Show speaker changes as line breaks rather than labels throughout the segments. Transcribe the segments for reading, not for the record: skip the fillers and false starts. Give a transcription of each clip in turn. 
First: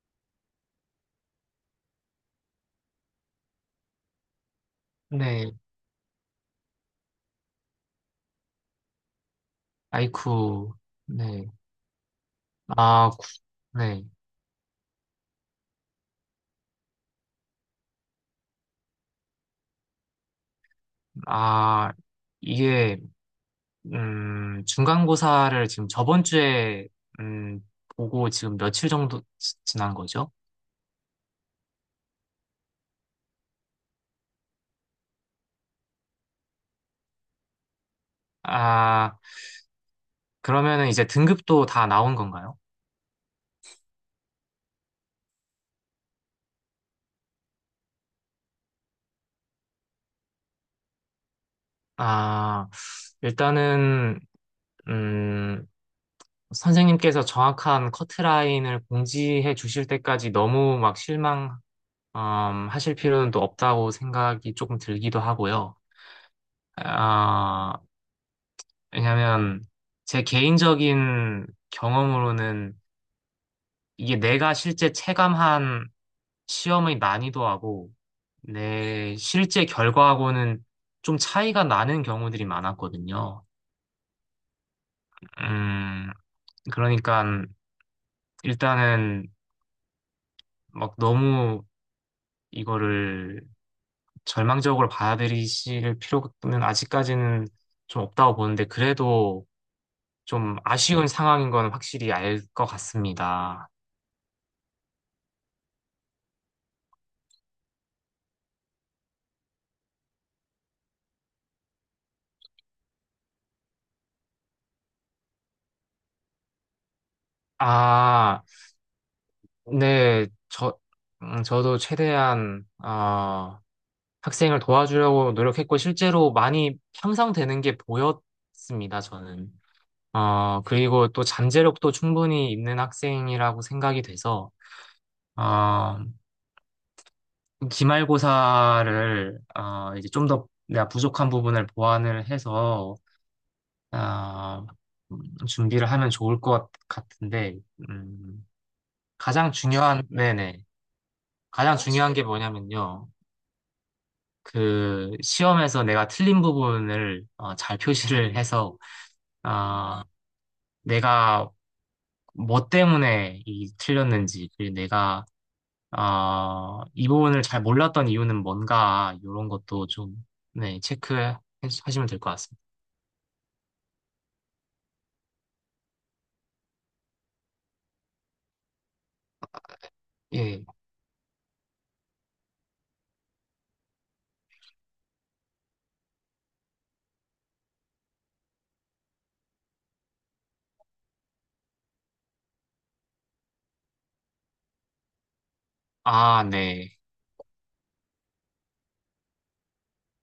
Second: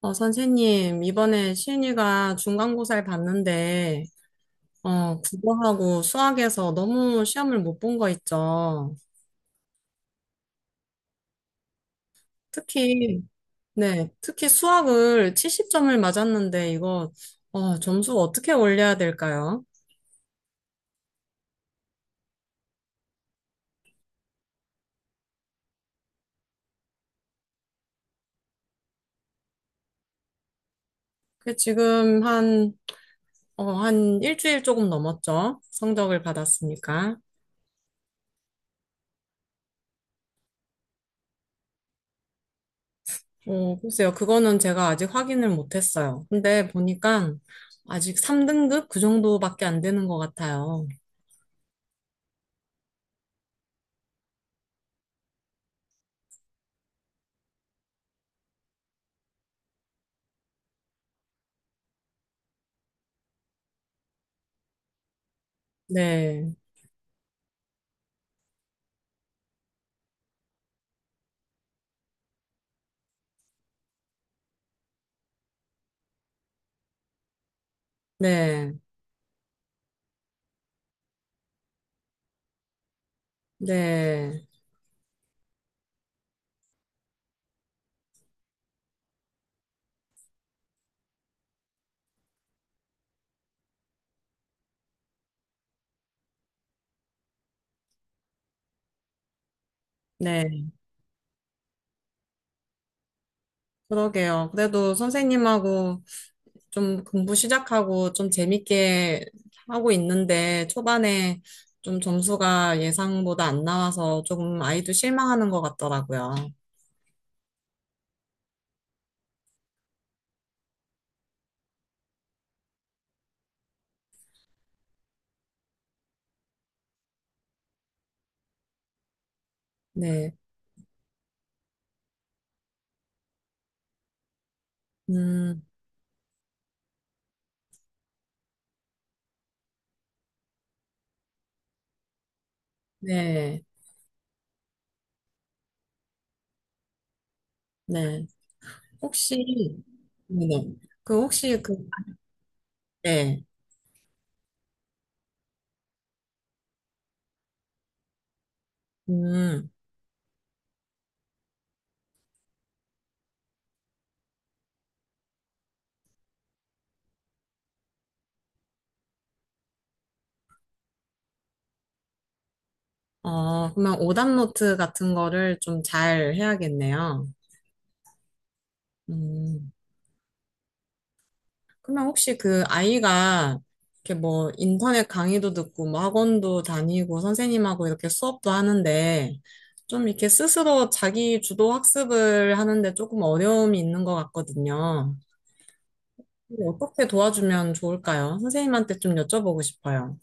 선생님, 이번에 시은이가 중간고사를 봤는데,
네,
국어하고 수학에서 너무 시험을 못 본 거 있죠.
아이쿠, 네, 아,
특히,
구- 네,
네, 특히 수학을 70점을 맞았는데, 이거, 점수 어떻게 올려야 될까요?
아, 이게, 중간고사를 지금 저번 주에, 음, 보고 지금 며칠 정도 지난 거죠?
그 지금 한 일주일 조금 넘었죠. 성적을 받았으니까.
아, 그러면은 이제 등급도 다 나온 건가요?
글쎄요. 그거는 제가 아직 확인을 못 했어요. 근데 보니까 아직 3등급 그 정도밖에 안 되는 것 같아요.
아, 일단은, 음, 선생님께서 정확한 커트라인을 공지해 주실 때까지 너무 막 실망, 하실 필요는 또 없다고 생각이 조금 들기도 하고요.
네.
아, 왜냐면 제 개인적인 경험으로는 이게 내가 실제 체감한 시험의 난이도하고
네,
내 실제 결과하고는 좀 차이가 나는 경우들이 많았거든요.
네,
음, 그러니까 일단은 막 너무 이거를 절망적으로 받아들이실 필요는 아직까지는 좀 없다고 보는데 그래도 좀
네.
아쉬운 상황인 건 확실히 알 것 같습니다.
그러게요. 그래도 선생님하고 좀 공부 시작하고 좀 재밌게 하고 있는데 초반에 좀 점수가 예상보다 안 나와서 조금 아이도 실망하는 것 같더라고요.
아, 네, 저도 최대한, 학생을 도와주려고 노력했고, 실제로 많이 향상되는 게 보였습니다, 저는.
네,
그리고 또 잠재력도 충분히 있는 학생이라고 생각이 돼서,
음,
어, 기말고사를, 이제 좀 더 내가 부족한 부분을 보완을 해서,
네,
어, 준비를 하면 좋을 것 같은데,
네.
음,
혹시,
가장 중요한,
네.
네네.
그 혹시
가장
그,
중요한 게 뭐냐면요.
네,
그 시험에서 내가 틀린 부분을 잘 표시를 해서
음,
아 내가 뭐 때문에 이 틀렸는지, 그리고 내가 아 이 부분을 잘 몰랐던 이유는 뭔가 이런 것도 좀, 네, 체크하시면 될 것 같습니다.
그러면 오답노트 같은 거를 좀 잘 해야겠네요. 음.
예.
그러면 혹시 그 아이가 이렇게 뭐 인터넷 강의도 듣고 뭐 학원도 다니고 선생님하고 이렇게 수업도 하는데 좀 이렇게 스스로 자기 주도 학습을 하는데 조금 어려움이 있는 것 같거든요.
아,
근데
네.
어떻게 도와주면 좋을까요? 선생님한테 좀 여쭤보고 싶어요.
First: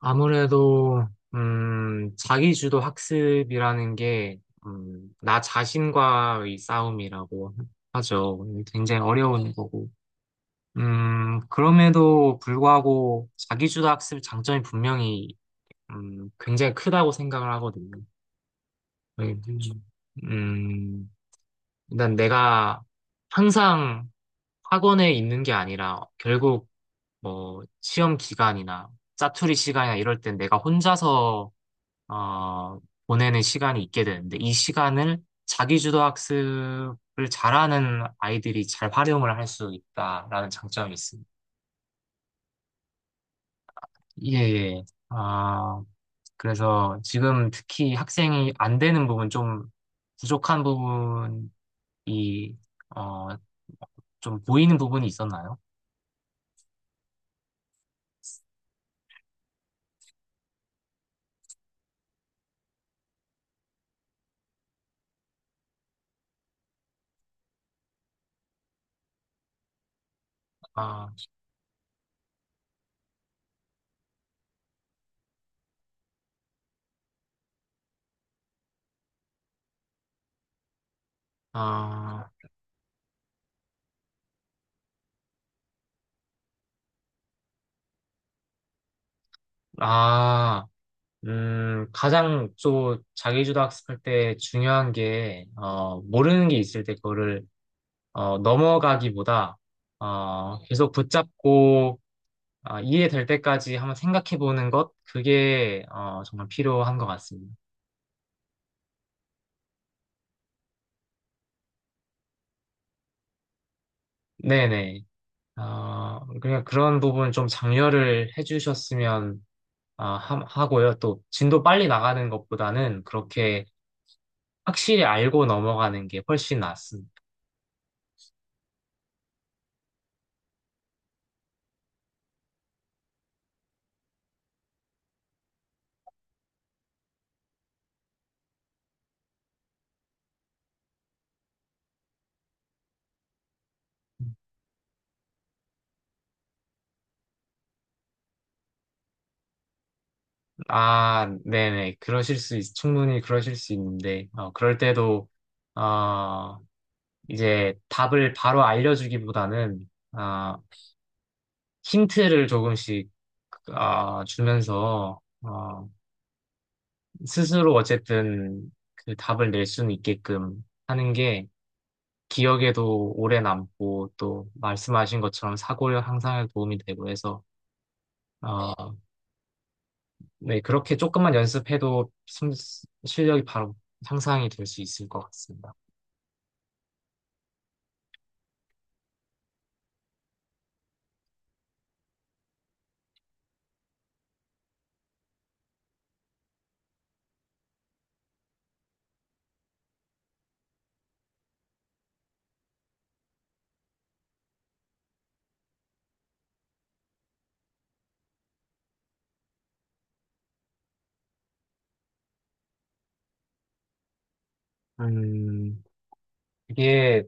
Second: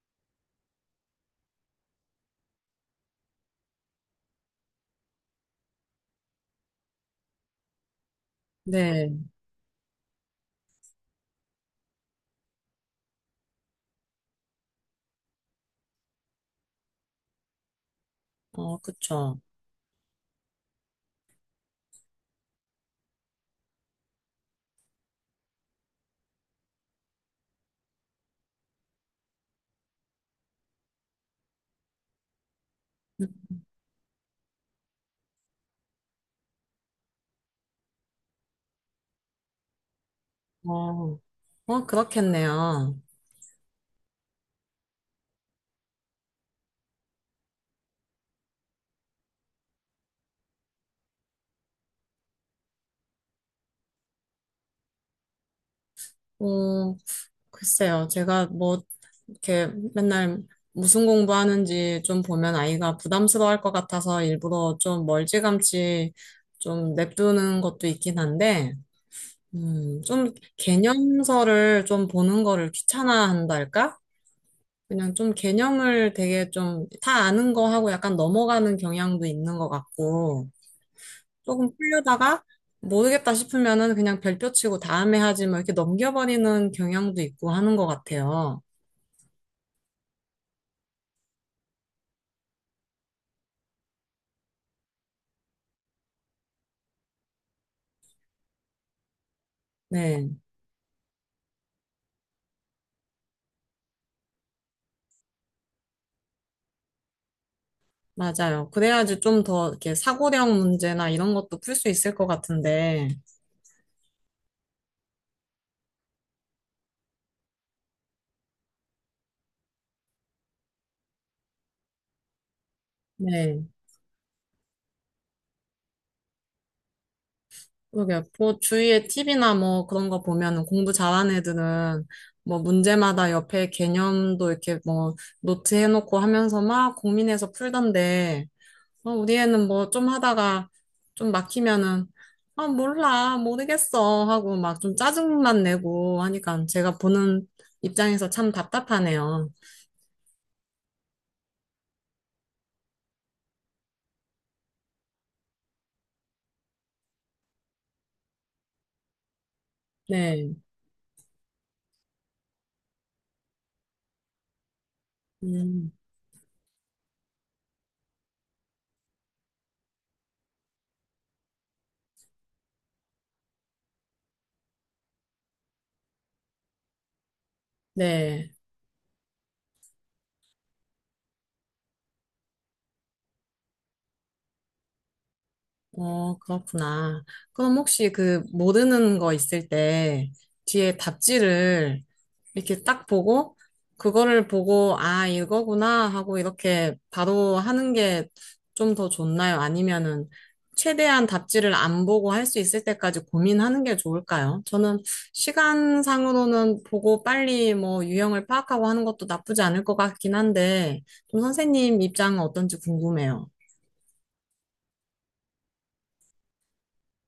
아무래도 자기주도 학습이라는 게 나 자신과의 싸움이라고 하죠. 굉장히
네.
어려운 거고 그럼에도 불구하고 자기주도 학습 장점이 분명히 굉장히 크다고 생각을 하거든요.
어,
네,
그쵸.
음, 일단 내가 항상 학원에 있는 게 아니라 결국 뭐 시험 기간이나 짜투리 시간이나 이럴 땐 내가 혼자서 어, 보내는 시간이 있게 되는데, 이 시간을 자기주도 학습을 잘하는 아이들이 잘 활용을 할 수 있다라는 장점이
어,
있습니다.
그렇겠네요.
예, 예. 아, 그래서 지금 특히 학생이 안 되는 부분 좀, 부족한 부분이 어, 좀 보이는 부분이 있었나요?
어, 글쎄요, 제가 뭐, 이렇게 맨날 무슨 공부하는지 좀 보면 아이가 부담스러워할 것 같아서 일부러 좀 멀찌감치 좀 냅두는 것도 있긴 한데, 좀
아,
개념서를 좀 보는 거를 귀찮아한달까? 그냥 좀 개념을 되게 좀 다 아는 거 하고 약간 넘어가는 경향도 있는 것 같고, 조금
아,
풀려다가 모르겠다 싶으면은 그냥 별표 치고 다음에 하지 뭐 이렇게 넘겨버리는 경향도 있고 하는 것 같아요.
아, 가장 또 자기주도 학습할 때 중요한 게 모르는 게 있을 때 그거를 넘어가기보다
네.
계속 붙잡고 이해될 때까지 한번 생각해 보는 것, 그게 정말 필요한 것 같습니다.
맞아요. 그래야지 좀 더 이렇게 사고력 문제나 이런 것도 풀 수 있을 것 같은데.
네네. 그냥 그런 부분 좀 장려를 해주셨으면 하고요. 또 진도 빨리 나가는 것보다는
네.
그렇게 확실히 알고 넘어가는 게 훨씬 낫습니다.
그러게. 뭐 주위에 팁이나뭐 그런 거 보면은 공부 잘하는 애들은 뭐 문제마다 옆에 개념도 이렇게 뭐 노트 해놓고 하면서 막 고민해서 풀던데. 우리 애는 뭐 좀 하다가 좀 막히면은 아, 몰라. 모르겠어. 하고 막 좀 짜증만 내고 하니까 제가 보는 입장에서 참 답답하네요.
아, 네네. 충분히 그러실 수 있는데, 그럴 때도, 어, 이제 답을 바로 알려주기보다는,
네.
힌트를 조금씩, 주면서,
음.
스스로 어쨌든 그 답을 낼 수는 있게끔 하는 게, 기억에도 오래 남고 또 말씀하신 것처럼 사고 력 향상에 도움이 되고 해서,
네.
어, 네, 그렇게 조금만 연습해도 실력이 바로 향상이 될 수 있을 것 같습니다.
그렇구나. 그럼 혹시 그 모르는 거 있을 때 뒤에 답지를 이렇게 딱 보고 그거를 보고 아, 이거구나 하고 이렇게 바로 하는 게 좀 더 좋나요? 아니면은 최대한 답지를 안 보고 할 수 있을 때까지 고민하는 게 좋을까요? 저는 시간상으로는 보고 빨리 뭐 유형을 파악하고 하는 것도 나쁘지 않을 것 같긴 한데 좀 선생님 입장은 어떤지 궁금해요.
음, 이게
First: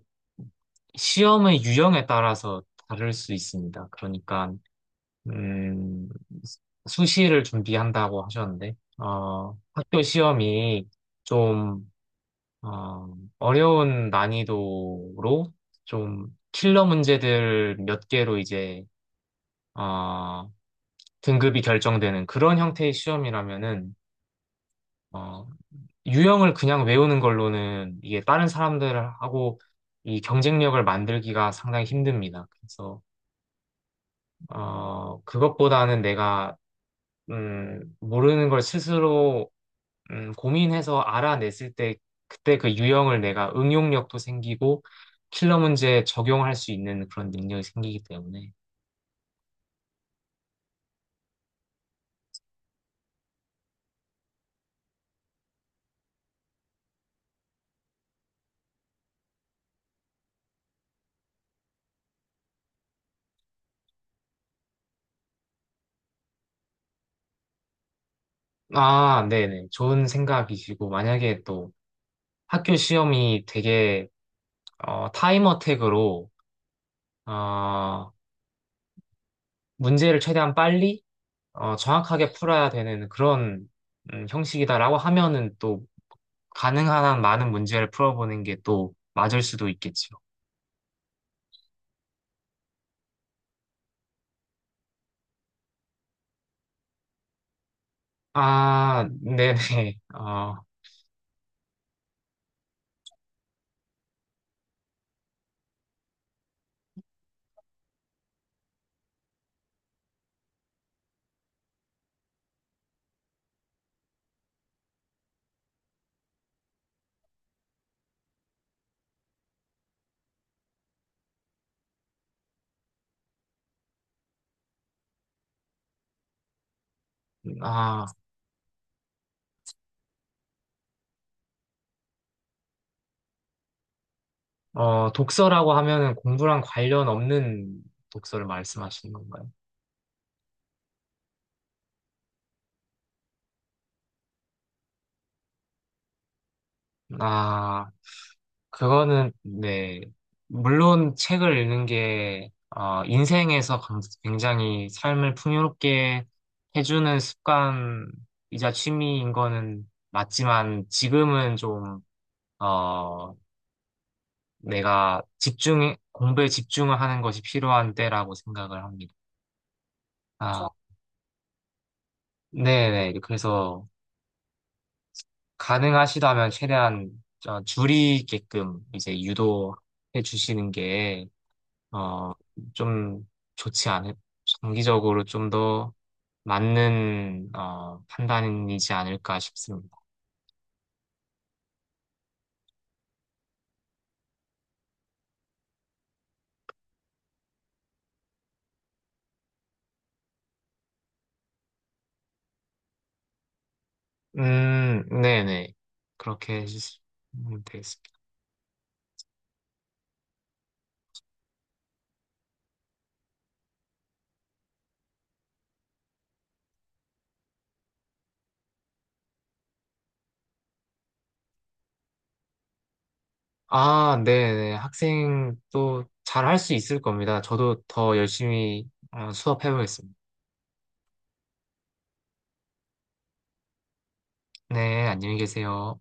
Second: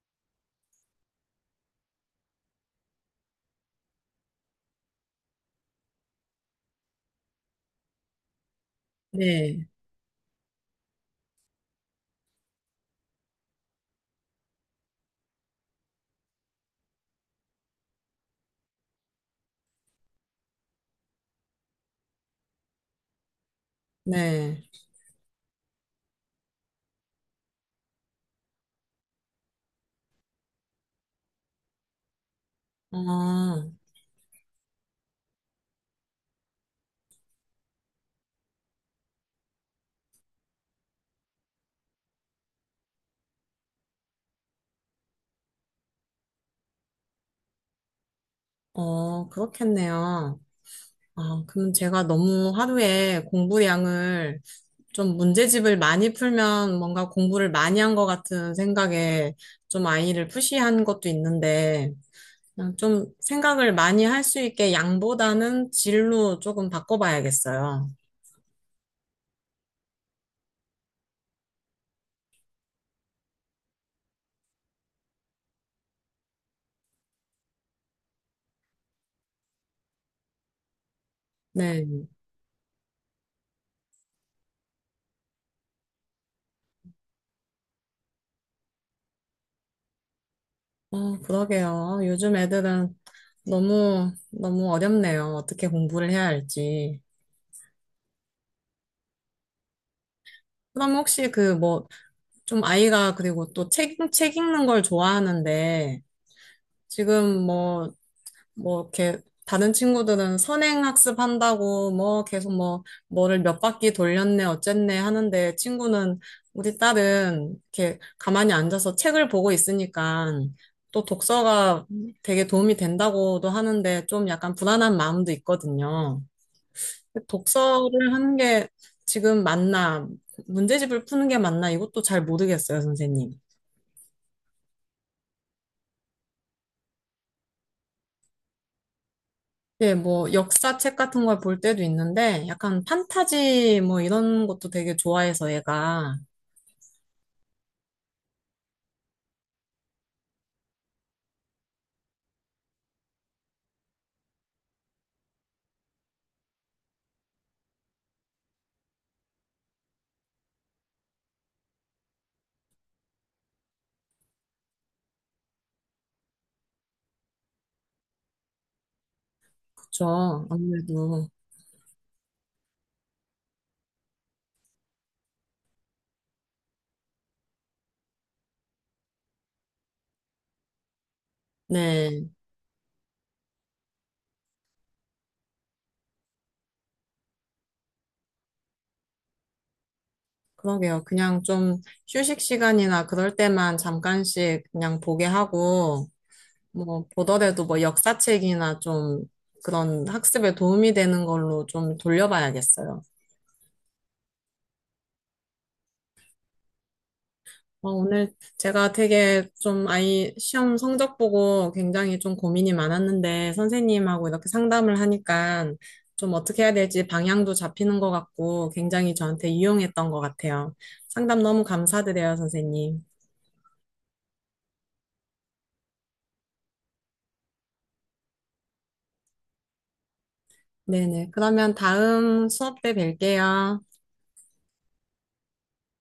시험의 유형에 따라서 다를 수 있습니다. 그러니까 음, 수시를 준비한다고 하셨는데,
네,
학교 시험이 좀, 어, 어려운 난이도로 좀 킬러 문제들 몇 개로 이제, 어, 등급이 결정되는 그런 형태의 시험이라면은,
네.
어, 유형을 그냥 외우는 걸로는 이게 다른 사람들하고 이 경쟁력을 만들기가 상당히 힘듭니다. 그래서
어.
그것보다는 내가 모르는 걸 스스로 고민해서 알아냈을 때, 그때 그 유형을 내가 응용력도 생기고 킬러 문제에 적용할 수 있는 그런 능력이 생기기 때문에.
그렇겠네요. 아, 그럼 제가 너무 하루에 공부량을 좀 문제집을 많이 풀면 뭔가 공부를 많이 한 것 같은 생각에 좀 아이를 푸시한 것도 있는데, 그냥 좀 생각을 많이 할 수 있게 양보다는 질로 조금 바꿔봐야겠어요.
아, 네네. 좋은 생각이시고, 만약에 또 학교 시험이 되게 타임 어택으로, 어, 문제를 최대한 빨리
네.
정확하게 풀어야 되는 그런, 형식이다라고 하면은 또 가능한 한 많은 문제를 풀어보는 게 또 맞을 수도 있겠죠.
그러게요. 요즘 애들은 너무, 너무 어렵네요. 어떻게 공부를 해야 할지.
아, 네네.
그럼 혹시 그뭐 좀 아이가 그리고 또 책 읽는 걸 좋아하는데 지금 뭐 이렇게 다른 친구들은 선행학습 한다고 뭐 계속 뭐를 몇 바퀴 돌렸네 어쨌네 하는데 친구는 우리 딸은 이렇게 가만히 앉아서 책을 보고 있으니까 또 독서가 되게 도움이 된다고도 하는데 좀 약간 불안한 마음도 있거든요.
아.
독서를 하는 게 지금 맞나 문제집을 푸는 게 맞나 이것도 잘 모르겠어요, 선생님.
독서라고 하면은 공부랑 관련 없는 독서를 말씀하시는 건가요?
예, 뭐 역사책 같은 걸 볼 때도 있는데 약간 판타지 뭐 이런 것도 되게 좋아해서 얘가.
아, 그거는, 네. 물론 책을 읽는 게, 인생에서 굉장히 삶을 풍요롭게 해주는 습관이자 취미인 거는 맞지만, 지금은 좀, 어, 공부에 집중을 하는 것이 필요한 때라고 생각을 합니다. 아,
그쵸,
그렇죠.
아무래도.
네네. 그래서, 가능하시다면 최대한 줄이게끔 이제 유도해 주시는 게,
네.
어, 좀 좋지 않을, 장기적으로 좀 더 맞는, 판단이지 않을까 싶습니다.
그러게요. 그냥 좀 휴식 시간이나 그럴 때만 잠깐씩 그냥 보게 하고 뭐 보더라도 뭐 역사책이나 좀 그런 학습에 도움이 되는 걸로 좀 돌려봐야겠어요.
네네. 그렇게 해주시면 되겠습니다.
오늘 제가 되게 좀 아이 시험 성적 보고 굉장히 좀 고민이 많았는데 선생님하고 이렇게 상담을 하니까 좀 어떻게 해야 될지 방향도 잡히는 것 같고 굉장히 저한테 유용했던 것 같아요. 상담 너무 감사드려요, 선생님.
아, 네네. 학생 또 잘 할 수 있을 겁니다. 저도 더 열심히 수업해보겠습니다.
네네. 그러면 다음 수업 때 뵐게요.
네, 안녕히 계세요.